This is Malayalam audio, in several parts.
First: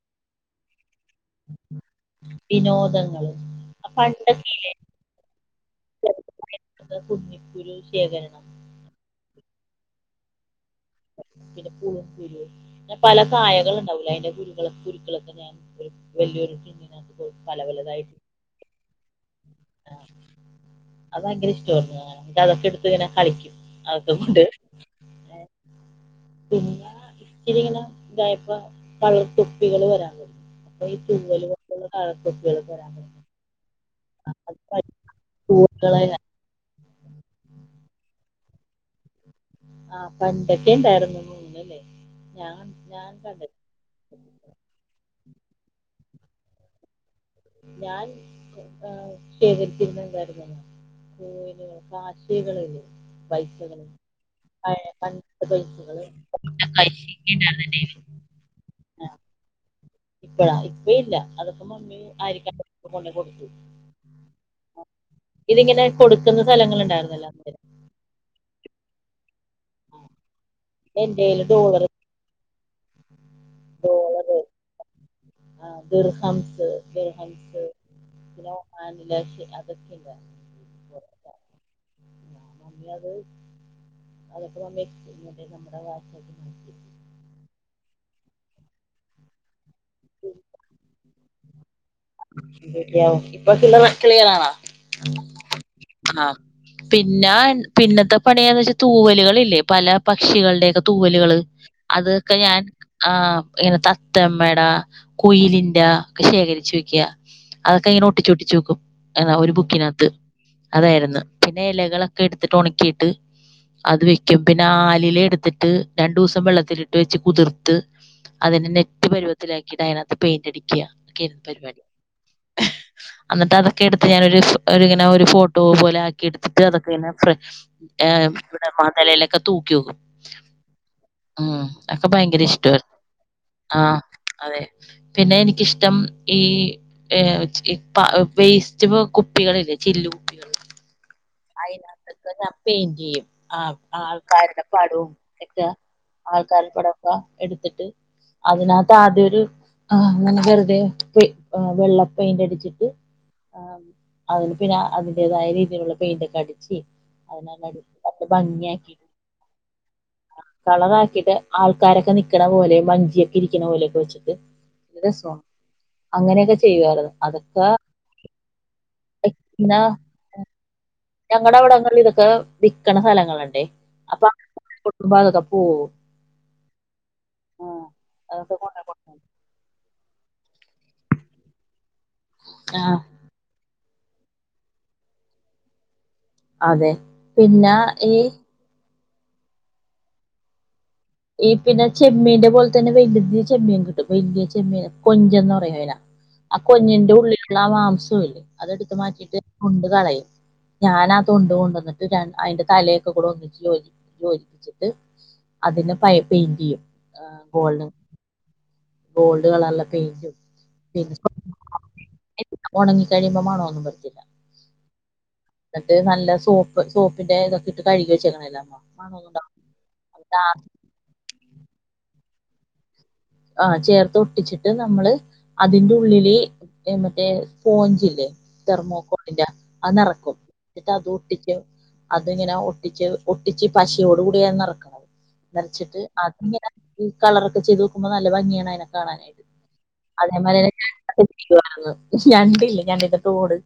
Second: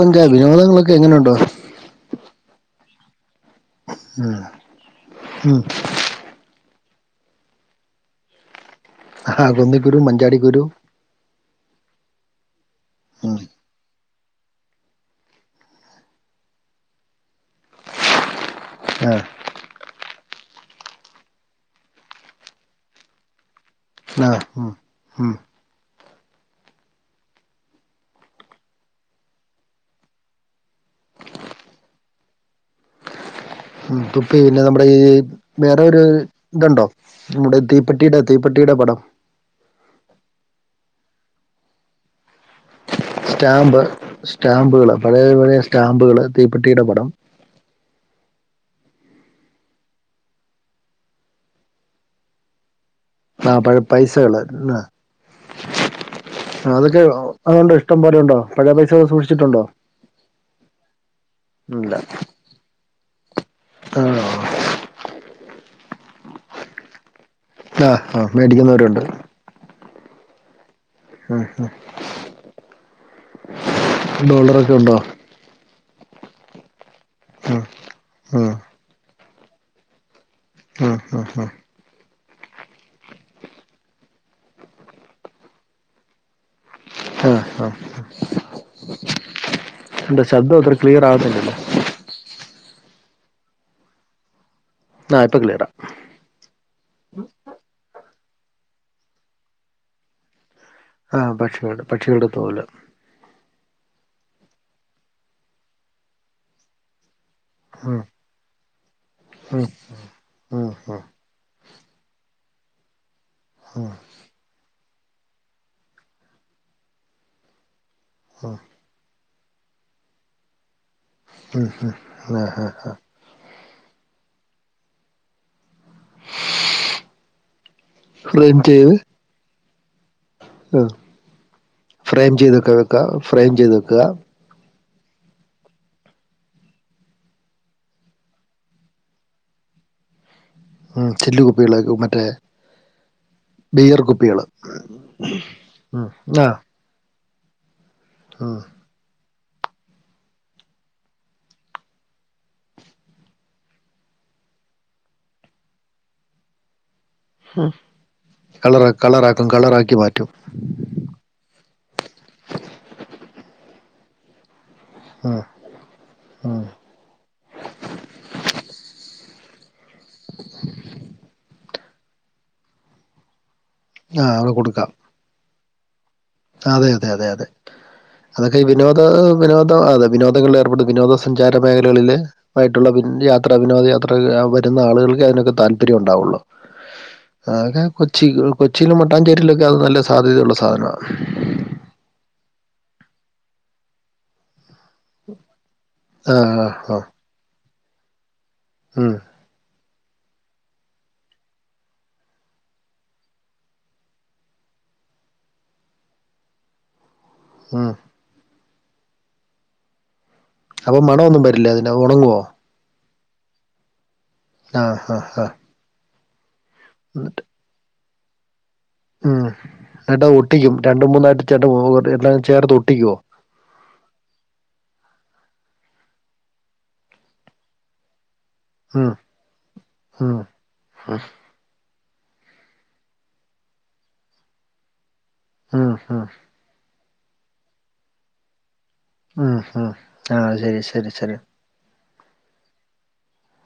സഞ്ചാര വിനോദങ്ങളൊക്കെ എങ്ങനൊണ്ട് വിനോദങ്ങള് ഉം പണ്ടൊക്കെ ഉം ഇല്ലെ കുന്നിക്കുരു ശേഖരണം ആഹ് കുന്നിക്കുരു മഞ്ചാടി കുരു പിന്നെ പുളിങ്കുരു പിന്നെ പല ഉം കായകൾ ഇണ്ടാവൂല്ലേ അതിന്റെ കുരു കുരുക്കളൊക്കെ ഞാൻ ഒരു വെല്യ ഒരു ടിന്നിനകത്ത് പല പലതായിട്ട് ആ ആഹ് അത് ഭയങ്കര ഇഷ്ട്ടവാരുന്നു ആഹ് എന്നിട്ട് അതൊക്കെ എടുത്ത് ഇങ്ങനെ കളിക്കും അതൊക്കെ ആഹ് കൊണ്ട് ഉം ഉം പിന്നെ ഇച്ചരിങ്ങനെ ഇതായപ്പോ പല [unintelligible] അപ്പ ഈ തൂവല് കൊണ്ട്ള്ള കളർ തൊപ്പികൾ വരാൻ തൊടങ്ങി ഉം തൊപ്പി പിന്നെ നമ്മടെ ഈ വേറെ ഒരു തൂവലുകളെ ഇതുണ്ടോ നമ്മടെ തീപ്പെട്ടീടെ തീപ്പെട്ടിയുടെ പടം ആഹ് പണ്ടൊക്കെ ഇണ്ടായിരുന്നു മൂന്നല്ലേ ഞാൻ ഞാൻ സ്റ്റാമ്പ് കണ്ടിട്ടുണ്ട് സ്റ്റാമ്പുകള് പഴയ പഴയ സ്റ്റാമ്പുകള് തീപ്പെട്ടിയുടെ പടം ഞാൻ ആഹ് ശേഖരിച്ചിരുന്ന എന്തായിരുന്നെന്ന് [unintelligible] ആ പൈസകൾ പഴയ പൈസകള് ആ ആഹ് പണ്ടത്തെ പൈസകള് അതൊക്കെ അതുണ്ടോ [unintelligible] ഇഷ്ടം പോലെ ഉണ്ടോ പഴയ പൈസകൾ ആ സൂക്ഷിച്ചിട്ടുണ്ടോ ഇപ്പഴാ ഇപ്പം ഇല്ല അതൊക്ക ഇല്ല മമ്മി [unintelligible] കൊടുത്തു ആ ഇതിലിങ്ങനെ കൊടുക്കുന്ന സ്ഥലങ്ങള് ഉണ്ടായിരുന്നല്ലോ [unintelligible] ആഹ് ആഹ് മേടിക്കുന്നവരുണ്ട് പിന്നെ ഉം എൻ്റേല് ഡോളറ് ഡോളറൊക്കെ ഉണ്ടോ ആഹ് ദിർഹംസ് ദിർഹംസ് ഉം പിന്നെ മാനിലാക്ഷി അതെക്കെണ്ട് ആഹ് ആഹ് ആഹ് ഞാൻ അന്നേയത് [unintelligible] ആഹ് ആഹ് എന്താ ശബ്ദം അത്ര ക്ലിയർ ആവത്തിണ്ടല്ലോ [unintelligible] ഇപ്പൊ കിള്ളറ ക്ലിയർ ആണാ ആഹ് ഇപ്പ ക്ലിയറാ ആഹ് പിന്ന പിന്നത്തെ പണിയെന്ന് വെച്ചാ തൂവലുകള് ഇല്ലേ പല പക്ഷികളുടേക്ക ആ തൂവലുകള് പക്ഷിയുണ്ട് പക്ഷികളുടെ അതൊക്കെ ഞാൻ തോല് ആഹ് ഇങ്ങനെ തത്തമ്മേടാ കുയിലിന്റാ ഒക്കെ ശേഖരിച്ചു വെക്കാ അതൊക്കെ ഉം, ഇങ്ങനെ ഒട്ടിച്ചൊട്ടിച്ചു വെക്കും ഒരു ഉം, ബുക്കിനാത്ത് ഉം, ഉം. അതായിരുന്നു പിന്നെ ഇലകളൊക്കെ എടുത്തിട്ട് ഒണക്കിയിട്ട് അത് വെ ക്കും പിന്നെ ആലില എടുത്തിട്ട് രണ്ടു ദിവസം വെള്ളത്തിലിട്ട് വെച്ച് കുതിർത്ത് അതിനെ നെറ്റ് പരുവത്തിലാക്കിയിട്ട് അതിനകത്ത് പെയിന്റ് അടിക്കാ ഉം ഉം ആഹ് ഹാ ഹാ എന്നിട്ട് അതൊക്കെ എടുത്ത് ഞാനൊരു ഫോ ഒരു ഇങ്ങനെ ഒരു ഫോട്ടോ പോലെ ആ ക്കി എടുത്തിട്ട് അതൊക്കെ ഇങ്ങനെ ഫ്രെ ഏഹ് ഫ്രെയിം ഇവിടെ മ ചെയ്ത് നെലയിലൊക്കെ തൂക്കി വെക്കും ആ, ഉം അതൊക്കെ ഫ്രെയിം ഭയങ്കര ഇഷ്ടാ ചെയ്തൊക്കെ [unintelligible] വെക്കുക ഫ്രെയിം ചെയ്ത് ആഹ് വെക്കുക അതെ പിന്നെ എനിക്കിഷ്ടം ഈ ഏഹ് ഈ പ വേസ്റ്റ് ബോ കുപ്പികളില്ലേ ചില്ലു ഉം ചില്ല് കുപ്പികളേക്ക മറ്റേ ഞാൻ പെയിന്റ് ചെയ്യും. ആ ബിയർ കുപ്പികള് ആൾക്കാരുടെ പടവും ഒക്കെ ഉം ആഹ് [unintelligible] എടുത്തിട്ട് അതിനാ ത്ത് ആദ്യോരു ആഹ് അങ്ങനെ വെറുതെ പെ ഏഹ് വെള്ള പെയിന്റ് അടിച്ചിട്ട് ആഹ് അതിന് പിന്നെ അതിന്റേതായ രീതിയിലുള്ള പെയിന്റൊക്കെ അടിച്ച് മ്ഹ് അതിനെല്ലാം നല്ല കളറ് ഭംഗിയാക്കിയിട്ട് കളറാക്കും കളറാക്കി മാറ്റും കളറാക്കിയിട്ട് ആൾക്കാരൊക്കെ നിക്കണ പോലെ മഞ്ചിയൊക്കെ ഇരിക്കണ പോലെയൊക്കെ വെച്ചിട്ട് ഉം, [unintelligible] അങ്ങനെയൊക്കെ ഉം. ചെയ്യുവാരുന്നു അതൊക്ക [unintelligible] [inaudible] ഞങ്ങടെ അവിടങ്ങളിൽ ഇതൊക്കെ വിക്കണ സ്ഥലങ്ങളുണ്ടേ ആ അത് കൊടുക്കാം [unintelligible] അതൊക്ക പോവും അതെ അതെ അതെ അതെ ആ, അതൊക്കെ ഈ കൊണ്ട വിനോദ കൊടുക്കും വിനോദം അതെ വിനോദങ്ങളിൽ ഏർപ്പെട് വിനോദസഞ്ചാര മേഖലകളില് ആ ആയിട്ടുള്ള [unintelligible] ത്ര വിനോദ യാത്ര വരുന്ന ആളുകൾക്ക് അതിനൊക്കെ താല്പര്യം ഉണ്ടാവുള്ളൂ അതെ പിന്നെ അതൊക്കെ കൊച്ചി ഈ കൊച്ചിയിലും മട്ടാഞ്ചേരിയിലൊക്കെ അത് നല്ല സാധ്യതയുള്ള സാധനമാ ഈ പിന്നെ ചെമ്മീൻന്റെ പോലെ തന്നെ വലുത് ചെമ്മീൻ ക വലുത് ചെമ്മീൻ കൊഞ്ചന്ന് പറയല ആ ആഹ് കൊന്ജ് ആഹ് ന്റെ ഉള്ളിലുള്ള ആ മാംസ ഇല്ലേ അതെടുത്ത ഉം മാറ്റിട്ട് തൊണ്ട് കളയും ഞാൻാതൊണ്ട് കൊണ്ട വന്നിട്ട് അയിന്റെ തലയൊക്കെ കൂടെ ഒന്നിട്ട ജോല യോജിച്ചുയോജിച്ചിട്ട് പ്പിച്ചിട്ട് അതിന പ പെയിൻ്റെയ്യും ഉം ഗോൾഡും ഗോൾഡ് കളർല്ല പെയിൻ്റും അവ മണൊന്നുംവരില്ല അതിനങാ ഒനങ്ങോ ഉണങ്ങി കഴിയുമ്പോമണം ഒന്നും പറ്റില്ല ആ ഹാ ഹാ എന്നിട്ട് നല്ല സോപ്പ് സോപ്പിന്റെ ഇതൊക്കെ ഇട്ട് കഴുകി വെച്ചിക്കുന്നല്ലോ ഉം ചട്ടാത് ഒട്ടിക്കും രണ്ട് മൂന്നായിട്ട് ചട്ട എല്ലാം ചേർത്ത് ഒട്ടിക്കുവോ ആഹ ചേർത്ത്ഒ ട്ടിച്ചിട്ട് നമ്മള് അതിന്റെ ഉള്ളില് മറ്റേ സ്പോഞ്ച്ല്ലേ ഉം തെർമോക്കോളിന്റെഅത് ന റക്കും ഉം എന്നിട്ട്അതൊടിക്കും അതിങ്ങനെ ഒട്ടിച്ച് ഒട്ടിച്ച് പശയോട കൂടിയ നറക്കണം ഉം നിറച്ചിട്ട് ഉം അത്ങ്ങനെ ഈ കളറൊക്കെ ചെയ്ത് നോക്കുമ്പോൾ നല്ല ഭംഗിയാണ് അതിന [unintelligible] കാണാനായിട്ട് ഉം ഉം ആഹ് അതേമാല ശരി ശരി രണ്ട ശരി ഇലപക്ഷെ ഞണ്ടില്ല തോട്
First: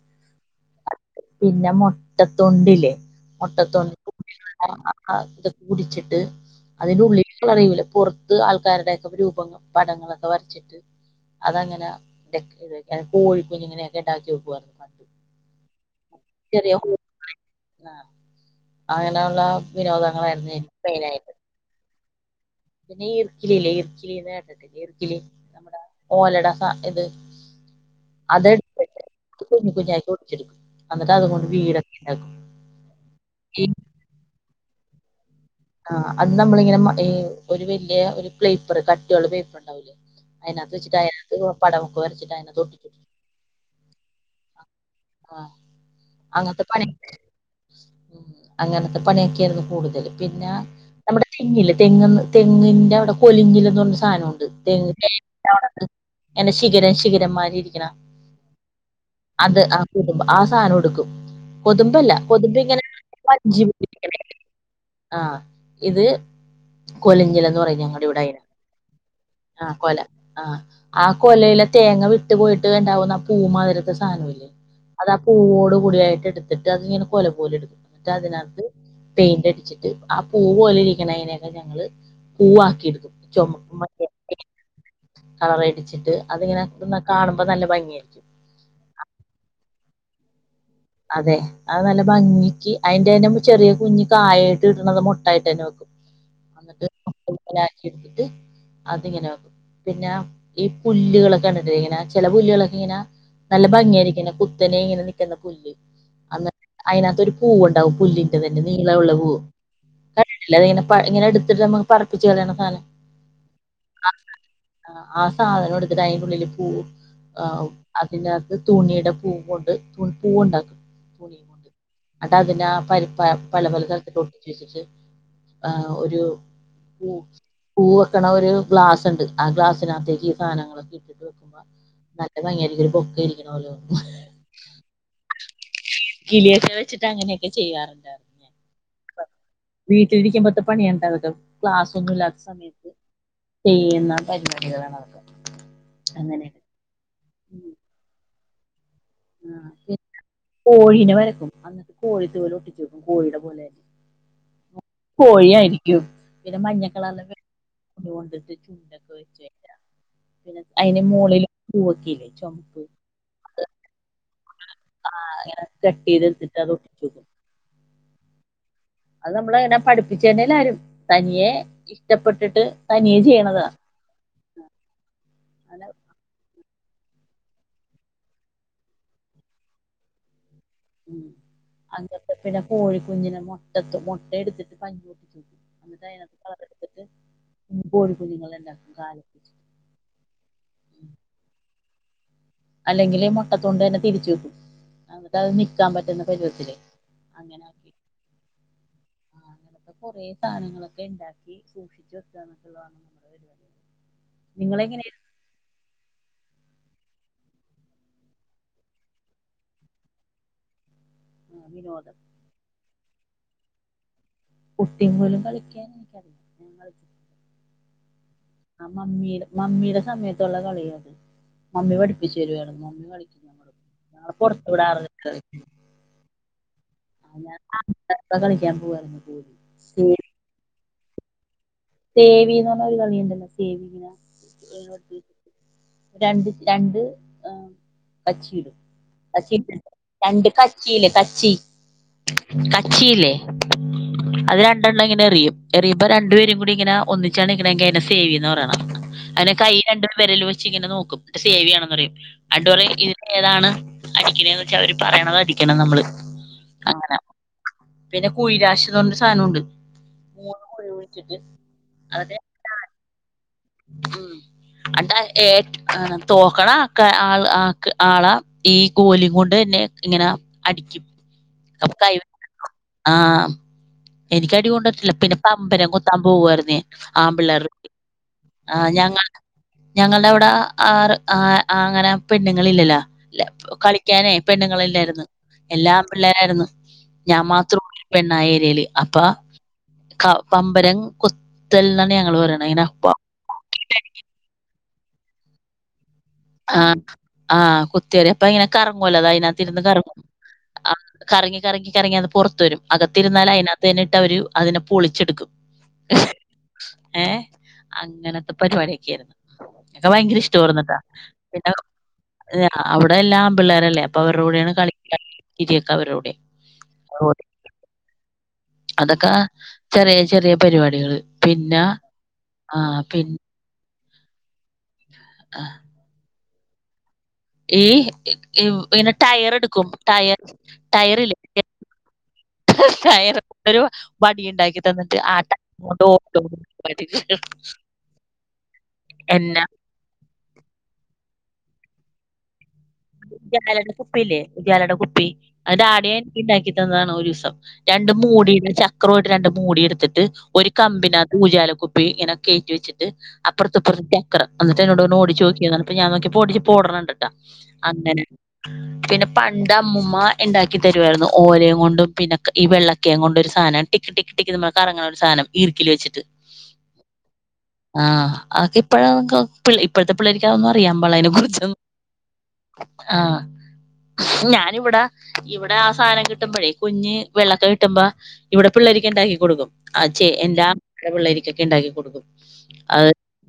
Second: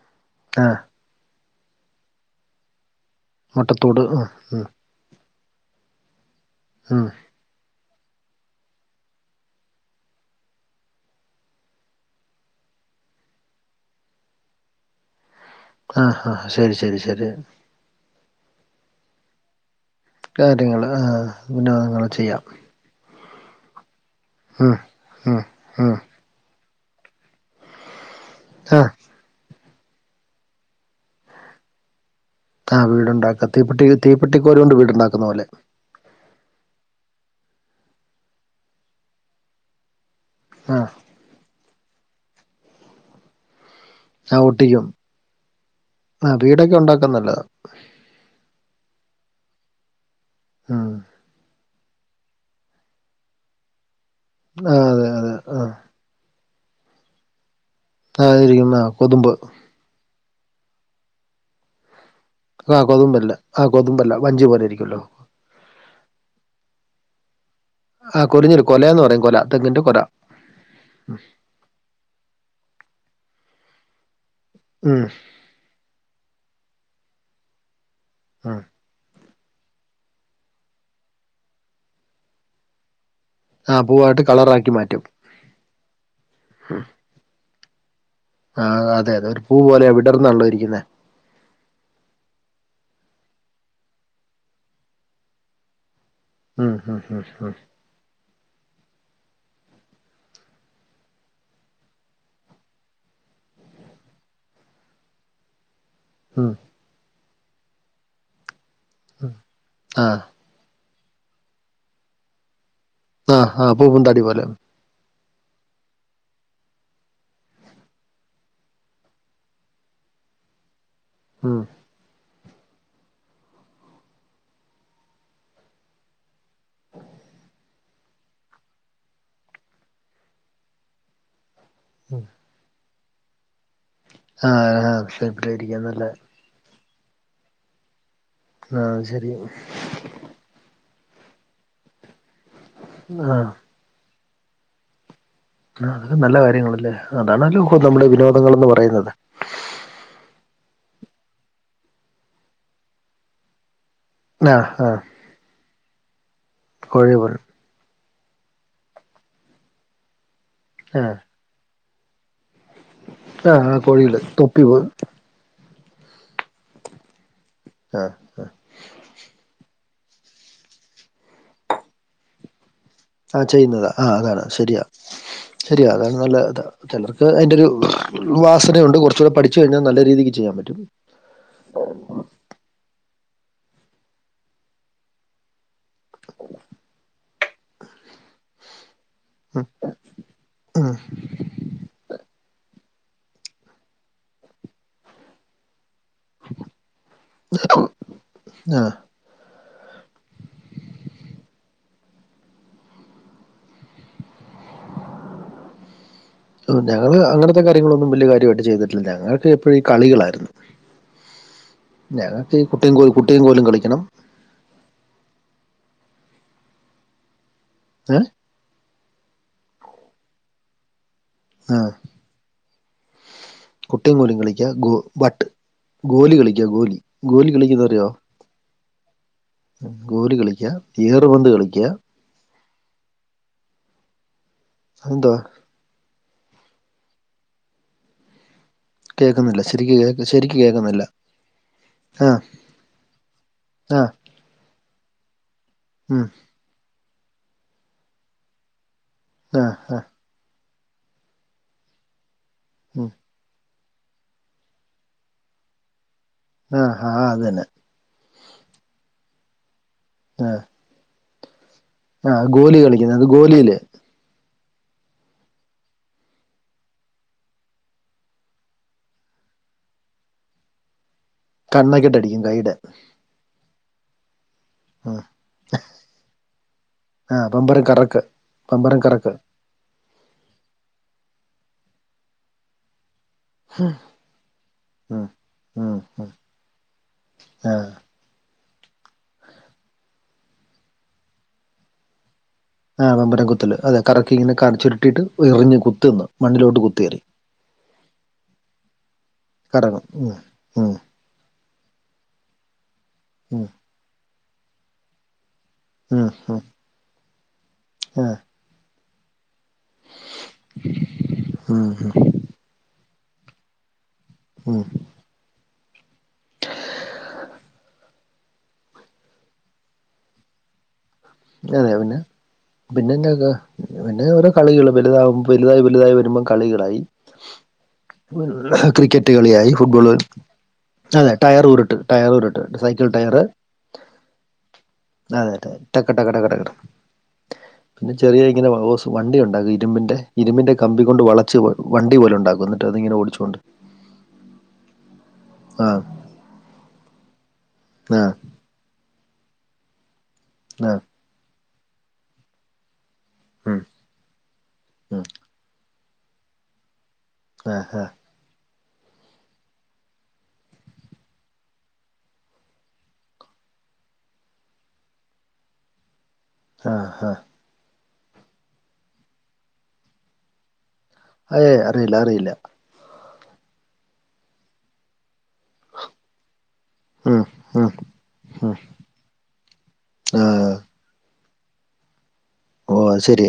ആഹ് പിന്നെ മൊട്ടത്തൊണ്ടില്ലെ മൊട്ടത്തൊണ്ട് മുട്ടത്തോട് ഉം ഉം [unintelligible] ആ തൊക്കെ കുടിച്ചിട്ട് ഉം അതിനുള്ളില്ള്ള അറിയൂല പുർത്ത് ആൾക്കാര്ടെ രൂപങ്ങ പടങ്ങളൊക്കെ വരച്ചിട്ട് അതങ്ങനെ [unintelligible] കോഴിക്കുഞ്ഞിനൊക്കെ ഉണ്ടാക്കി വെക്കുവാ ആഹ ശരി ശരി ശരി ആ അങ്ങനള്ള വിനോദങ്ങളായ്രുന്നു [inaudible] മെയിനയ്ട്ട അങ്ങനെ ചെയ്യാം ഈ ർക്കിലില്ലേ ഈർക്കിലിന്ന് ഉം കേട്ടിട്ടില്ലീർക്കിലി ഉം നമ്മടെ ഉം ഓലട സഇത് അത് ആഹ് കുഞ്കുഞ്ഞായ്ട്ട് ഒടിചെട്ക്കും അന്ന്ട്ടതും കൊണ്ട് വീടൊക്കെ ഉണ്ടാക്കുണ്ടാവും ആഹ് വീട് ണ്ടാക്ക തീപ്പെട്ടി തീപ്പെട്ടിക്കോലോണ്ട് വീട്ണ്ടാക്കുന്ന പോലെ ആഹ് അത് നമ്മളിങ്ങനെ ഒരു വല്യോരു പ്ലേപ്പർ കട്ടിയുള്ള പേപ്പർ ണ്ടാവൂലേ അയ്നത്ത് ആഹ് വെച്ചിട്ട് ഇഷ്ടയോർക്ക് പടമൊക്കെ വരച്ട്ട് അയ്നത്തൊട്ടിച്ച് ആ ഒട്ടിക്കും ആ വീടൊക്കെ ണ്ടാക്കന്നല്ലത അങ്ങനത്ത പണിയൊക്കെയ്ര്ന്നു കൂടുതല് പിന്ന ഉം നമ്മടെ തെങ്ങില് തെങ്ങങ്ന്ന് തെങ്ങിന്റവടെ കൊലിഞ്ഞില് ന്നർഞൊര് സാനണ്ട് ആ എന്ന അതെ അതെ ആ [unintelligible] [inaudible] തെ ങ്ങനെ ശിഗിരേം ശിഖരമ്മാരിരിക്കണാ ആ തിരിക്ക്ന്ന കൊതമ്പ് കൊതുമ്പ് ആ സാനോ ട്ക്കും കൊ തുമ്പല്ല കൊ തുമമ്പിങ്ങനെ വഞ്ചി പോലിരിക്കണെ ജ്ജ് പോരെരിക്കണ്ടോ ആ ഇത് കൊലിഞ്ഞിലന്ന്പറിം ഞ്ഞ ആഹ് കൊറിഞ്ല് കൊല ന്ന് പറിം കൊല തെങ്ങിന്റെ കൊല ആഹ് ആ കൊലയിലെ തേങ്ങ വിട്ട് പോയിട്ട് ണ്ടാവുന്ന ആ പൂ മാതിര് ത്തെ സാനം ല്ലേ ഉം അതാ പൂവോട് കൂടിയായ്ട്ട് എട്ത്തിട്ട് അതിങ്ങനെ കൊല പോല എട്ക്കും ഉം ന്നിട്ടയ്നത്ത് പെയിന്റടിച്ചിട്ട് ആ പൂ പോലെ ഇരിക്കണീനന്നെ ഞങ്ങ ള് പൂവാക്കി ട്ക്കും ആ പൂവായ്ട്ട് കളറാക്കി മാറ്റും കളറടിച്ചിട്ട് അതിങ്ങനെ ന്ത കാണുമ്പോ നല്ല ഭംഗിയായ്രിക്കും ആഹ് അതെ അതെ ഒരു പൂ പോലെ വിടർന്നാൺ ല്ലോ ഇരിക്ന്നേ അതെ അത് നല്ല ഭംഗിക്ക് അയ്ന്റന്നെ ചെറിയ കുഞ്ഞി കായയ്ട്ട് കിട്ട്ണത് മുട്ടായ്ട്ടന്നെ വെക്കും ഉം ഹും ഹും ഹും എട്ത്തിട്ട് അതിങ്ങനെ വെക് പിന്ന ഈ പുല്ലുകളൊക്കെ കണ്ടിട്ടില്ലേ ങ്ങനെ ചെല പുല്ലകളൊക്കെങ്ങന നല്ല ഭംഗിയായിരിക്ണ കുത്തനെ ങ്ങനെ നിക്ക്ന്ന പുല്ല് അന്ന് ഉം അയ്നത്തൊരു പൂവുണ്ടാവും പുല്ലിന്റതന്നെ നീളവുള്ള പൂവ് ആ കണ്ടി ട്ടില്ലാ തിങ്ങണെ പ ഇങ്ങനെ എടുത്തിട്ട് നമ്മുക്ക് പറപ്പിച്ച് കളയണ സാനം ആഹ് ആ പൂപ്പന്താടി പോലെ ആഹ് ആ സാധനം എട്ത്തിട്ടയ്ന്റെുള്ളില് പൂവ് ആവും. അതിനാത്ത് തുണിടെ പൂ കൊണ്ട് പൂവ്ണ്ടാക്കും തുണി ഉം കൊണ്ട് അട്ടതിന്റാ പരി [inaudible] പല പല തരത്തിലൊട്ടിച്ചച്ചിട്ട് ആ ഒരു പൂ പൂ വെക്കണ ഒരു ഗ്ലാസ്സ്ണ്ട്. ആ ഗ്ലാസ്സിനകത്തേക്ക് ഈ സാനങ്ങളൊക്കെട്ടിട്ട് വെക്കുമ്പോ നല്ല ഭംഗിയായ്രിക്കും ഒരു ബൊക്കെ ഇരിക്കണ പോലെതോന്നും ആ [unintelligible] നല്ല കിളിയൊക്കെ വെച്ചിട്ട് അങ്ങനെയൊക്കെ ചെയ്യാറ്ണ്ട് ഹാ ശരി വീട്ടിരിക്കുമ്പത്തെ പണിയണ്ടാതൊക്കെ ക്ലാസ്സോന്നു ല്ലാത്ത സമയത്ത് ആഹ് ചെയ്യുന്ന പരിപാടികളാണതൊക്കെ ആഹ് നല്ല കാര്യങ്ങളല്ലേ. അതാണല്ലോപ്പൊ നമ്മുടെ വിനോദങ്ങൾന്ന് പറയുന്നത് ആഹ് പിന്നെ കോഴീനെ വരക്കും അന്നിട്ട് കോഴി തൂവലൊട്ടിച്ചു വക്കും കോഴിയുടെ പോലെ ആ ആ കോഴിയായിരിക്കും പിന്നെ കോഴി മഞ്ഞക്കളർലക്കെ പോൽ ണ്ടിട്ട് ചുണ്ടൊക്കെ വെച്ച് വരാ പിന്നെ അയ്ന് ആ മോളില് പൂവൊക്കെയില്ലേ ചോംപ്പ് ആ ആ പൊഴയിൽ തൊപ്പി പോവും ആഹ് അങ്ങനെ കട്ടെയ്തെടുത്തിട്ട് അതൊട്ടിച്ചു വെക്കും ആഹ് അത് നമ്മളങ്ങനെ പഠിപ്പിച്ചു തര്നെല്ലാരും. തനിയെ ഇഷ്ടപ്പെട്ടിട്ട് തനിയെ ആഹ് ചെയ്യണതാ ചെയ്യുന്നതാ. ആഹ് അതാണ് ശരിയാ അങ്ങനെ ശരിയാ അതാണ് നല്ല ഇതാ ചെലർക്ക് അയ്ന്റെരു വാസനയുണ്ട്. കൊർച്ചൂടെ പഠിച്ചു കഴിഞ്ഞാ നല്ല രീതിക്ക് ചെയ്യാൻ പറ്റും ഉം അങ്ങൻത്തെ പിന്നെ കോഴി കുുഞ്ഞിനെ മൊട്ട തൊ മൊട്ട എടുത്തിട്ട് പഞ്യെട്ടിച് എന്നിട്ട് അയ്നകത്ത് കളർടുത്തിട്ട് കോഴി കുഞ്ഞുങ്ങളെണ്ടാക്കും കാലും ഹ ആഹ് അല്ലെങ്കില് മുട്ടത്തൊണ്ട് തന്നെ തിരിച്ചു വെക്കും. അന്നിട്ടത് നിക്കാൻ പറ്റുന്ന പരിവത്തില് അങ്ങനെ ആക്കി ആഹ് കുറെ സാധനങ്ങളൊക്കെ ഉണ്ടാക്കി സൂക്ഷിച്ച് വെക്കാ എന്നൊക്കള്ളതാണ് നമ്മ നിങ്ങളെങ്ങനെയാ ഞങ്ങള് അങ്ങനത്തെ കാര്യങ്ങളൊന്നും വലിയ കാര്യവായിട്ട് ചെയ്തിട്ടില്ല. ഞങ്ങൾക്ക് എപ്പഴും ഈ കളികളായിരുന്നു ആ, വിനോദം ഞങ്ങക്കീ കുട്ടിയും കോ കുട്ടിയും കോലും കളിക്കണം കുട്ടിയും കോലും കളിക്കാൻ ഞ വിള [unintelligible] ഏഹ് ആഹ് മമ്മീടെ മമ്മീടെ സമയത്തുള്ള കളിയാ അത്. ആഹ് മമ്മി പഠി പ്പിച്ച് തരുവായിരുന്നു. മമ്മി കളിക്കും ഞങ്ങളും കുട്ടിയും കോലും കളിക്ക്യാ ഗോ ഭട്ട് ഗോലി കളിക്ക്യാ ഗോലി ആഹ് ഞ ഗോലി [unintelligible] കളിക്കാൻ പോവായിരുന്നു ഗോലി ഉം ഗോലി കളിക്ക്യാ ഗിയറ് പന്ത് കളിക്ക്യാ. സേവിന്ന് പർഞ്ഞൊരു കളിണ്ടല്ലോ സേവീന അതെന്തുവാ [unintelligible] രണ്ട് രണ്ട് ആഹ് കച്ചിടും കേൾക്കുന്നില്ല കച്ചിട്ട് ശരിക്ക് കേക്ക് രണ്ട് ശരിക്ക് കേൾക്കുന്നില്ല കച്ചില്ലേ കച്ചി ആഹ് കച്ചിയില്ലേ ആഹ് അത് രണ്ടെണ്ണം ഇങ്ങനെ എറിയും എറിയുമ്പം ഉം രണ്ടുപേരും കൂടി ഇങ്ങനെ ഒന്നിച്ചാണ് നിക്ക്ണെങ്കി അയ്നെ സേവിന്നാ പറയണം അങ്നെ കൈ ആഹ് ആഹ് രണ്ട് വിരൽ വെച്ച് ഇങ്ങനെ നോക്കും ന്നട്ട് സേവി ആണെന്ന് പറയും അന്ന്ട്ട് പറയും ഉം ഇ ഏതാണ് അടിക്ക്ണേന്ന് വെച്ചാ അവര് പറയണത് അടിക്കണം നമ്മള്. ആഹ് ഹാ അങ്ങനെ അത് തന്നെ പിന്നെ കുഴിരാശി ന്ന് പർഞ്ഞിട്ടൊരു സാധനമുണ്ട് മൂന്ന് കുഴി കുഴിച്ചിട്ട് അതിന് ആഹ് ഗോലി കളിക്കുന്നത് അത് ഗോലീല് അന്ന്ട്ടാ ഏ ആണ്. തോക്കണ ആക്ക ആൾ ആ ആളാ ഈ ഗോലി കൊണ്ട് തന്നെ ഇങ്ങന അടിക്കും അപ്പ കൈ കണ്ണൊക്കെട്ട് അടിക്കും [unintelligible] കൈയുടെ ആഹ് എനിക്ക് അടി കൊണ്ടട്ടില്ല. ഉം പിന്നെ പമ്പരം കുത്താൻ പോവുമായിരുന്നേ ആഹ് ആമ്പള്ളേർടെ പമ്പരം കറക്ക് ആഹ് പമ്പരം ഞങ്ങൾട കറക്ക് ഞങ്ങൾടെ അവിടെ ആറ് ആഹ് അങ്ങനെ പെണ്ണുങ്ങളില്ലല്ലാ ല്ല കളിക്കാനേ പെണ്ണുങ്ങളല്ലായിരുന്ന് ഉം എല്ലാം ഉം ഉം ആമ്പിള്ളേരായിരുന്ന്. ഞാൻ മാത്രാണ് പെണ്ണായി ഏരിയേൽ അപ്പ ക പമ്പരം കുത്തൽന്നാണ് ഞങ്ങള് പറയ്ണ ഇങ്ങന ആഹ് പമ്പരം കുത്തല് അതെ കറക്കി ഇങ്ങനെ കാണിച്ചുരുട്ടിട്ട് എറിഞ്ഞ് കുത്ത്ന്ന് ആഹ് ആഹ് കുത്തിയെറി അപ്പൊ ഇങ്ങനെ കറങ്ങൊല്ലോ അതയ്നകത്തിരുന്ന് കറങ്ങും. ഉം കറങ്ങി കറങ്ങി കറങ്ങി അത് പുറത്ത് വരും. അകത്തിരുന്നാല് ഉം അയിനകത്തന്നെ ഇട്ടവര് അതിനെ പൊളിച്ചെടുക്കും. ഉം ഹും. ഏഹ് അങ്ങനത്തെ പരിപാടിയൊക്കെയാര്ന്ന്. അതൊക്കെ ഭയങ്കര ഇഷ്ടവാ ഉം ഏഹ് അവിടെ എല്ലാം ആമ്പിള്ളേരല്ലേ അപ്പൊ അവർടെ കൂടെണ് ഉം ഉം കളിക്ക. ഇടിയൊക്കെ അവരോടെ [unintelligible] അതൊക്ക ചെറിയ ചെറിയ പരിപാടികള് അതെ പിന്നെ ആ പിന്നെ പി എന്നാക്കാ? പിന്നെ ഓരോ കളികള് വലുതാകും വലുതായി വലുതായി വരുമ്പം കളികളായി. ഈ പിന്നെ ക്രിക്കറ്റ് ടയർ കളിയായി എടുക്കും ഫുട്ബോള് കളി ടയർ അതെ ടയറില്ലേ ടയറുറുട്ട് ടയറുരുട്ട് സൈക്കിൾ ടയർ ടയറ് ഒരു വടി ഉണ്ടാക്കി തന്നിട്ട് ആ അതെ. ടയർ കൊണ്ട് ട്ടക് ടക ഓട്ടോ ടക ടകട പരിപാടി. പിന്നെ ചെറിയ ഇങ്ങനെ ഓസ് വണ്ടി ഉണ്ട് എന്നാ ഇരുമ്പിന്റെ ഇരുമ്പിന്റെ കമ്പി കൊണ്ട് വളച്ച് വണ്ടി പോലെ ഉണ്ടാക്കുന്ന് ഉജാലയുടെ കുപ്പിയില്ലേ ഉജാലയുടെ കുപ്പി അത് ആ ഡാഡിയെനിക്ക് ഇണ്ടാക്കി തന്നതാണ് ഒരീസം രണ്ട് ആ മൂടിയുടെ ചക്രവായിട്ട് രണ്ട് മൂടി എടുത്തിട്ട് ഒരു ആ കമ്പിനക ത്തൂജാല കുപ്പി ഇങ്ങനെ കേറ്റി വച്ചിട്ട് ഉം, അപ്പർത്തും ഇപ്പർത്തും ചക്രം എന്നിട്ട് എന്നോട് പർഞ്ഞു ഉം, ഓടിച്ചോക്കിന്നർഞ് അപ്പം ഞാൻ നോക്കിയേപ്പ പ്പോടിച്ച് ഇപ്പോട്ണ് ണ്ട്ട്ടാ ആ അങ്ങനെ. പിന്നെ പണ്ട് അമ്മുമ്മ ഇണ്ടാക്കി തരുവായിരുന്നു ഓലേങ്ങൊണ്ടും പിന്നെ ക് ഈ വെള്ളക്കെയങ്ങോണ്ടും ഒരു സാനം. ടിക്ക് ടിക്ക് ടിക്ക് ന്നും പർഞ് കറങ്ങണ ഒരു സാനം ഈർക്കിലി വെച്ചിട്ട്. ആഹ് ആഹ് ആഹ് അക്കെപ്പഴ ഇപ്പഴത്തെ പിള്ളേരിക്കാ അതോന്നും അറിയൻ പാള്ള അ അതെ അറില്ല അറില്ല ആഹ് ഞാനിവിടെ ഇവിടെ ആ സാധനം കിട്ടുമ്പഴേ കുഞ്ഞ് ഉം, വെള്ളക്ക ഉം, കിട്ടുമ്പോ ഇവിടെ പിള്ളേക്ക് ണ്ടാക്കി കൊടുക്കും അഛേ ആ എല്ലാമ്മടെ പിള്ളേരിക്കൊക്കെ ണ്ടാക്കി കൊടുക്കും ഓ അഹ് ശരി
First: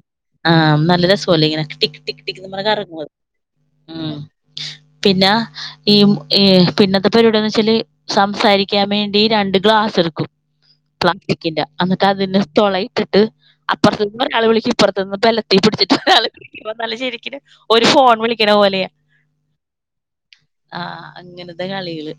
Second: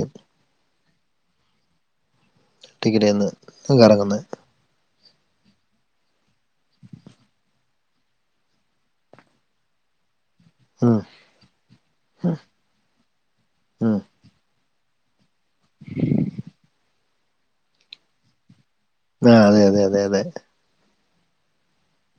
ആഹ് നല്ല രസല്ലേ ഇങ്ങനെ ട്ടിക് ടിക് ടക് ന്ന് പറഞ് ടിക്കറ്റ് കറങ്ങത് എന്ന് ഉം കറങ്ങുന്നത് പിന്നെ ഈ പിന്നത്തെ പരി ഇവിടെന്ന് വെച്ചാല് സംസാരിക്കാൻ വേണ്ടി രണ്ട് ക്ലാസ് എടുക്കും ഉം, പ്ലാസ്റ്റിക്കിന്റെ എന്നിട്ട് അതിന്റെ തൊ ളയിട്ടിട്ട് ഉം, അപ്പുറത്ത് കളവിളി അപ്പുറത്തുന്ന് ബലത്തി പിടിച്ചിട്ട് ഒരാൾ നല്ല ശരിക്കന് ഒരു ഫോൺ വിളിക്കണ പോലെയാ ആഹ് അതെ അതെ അതെ അതെ ആഹ് അങ്ങനത്തെ കളികള്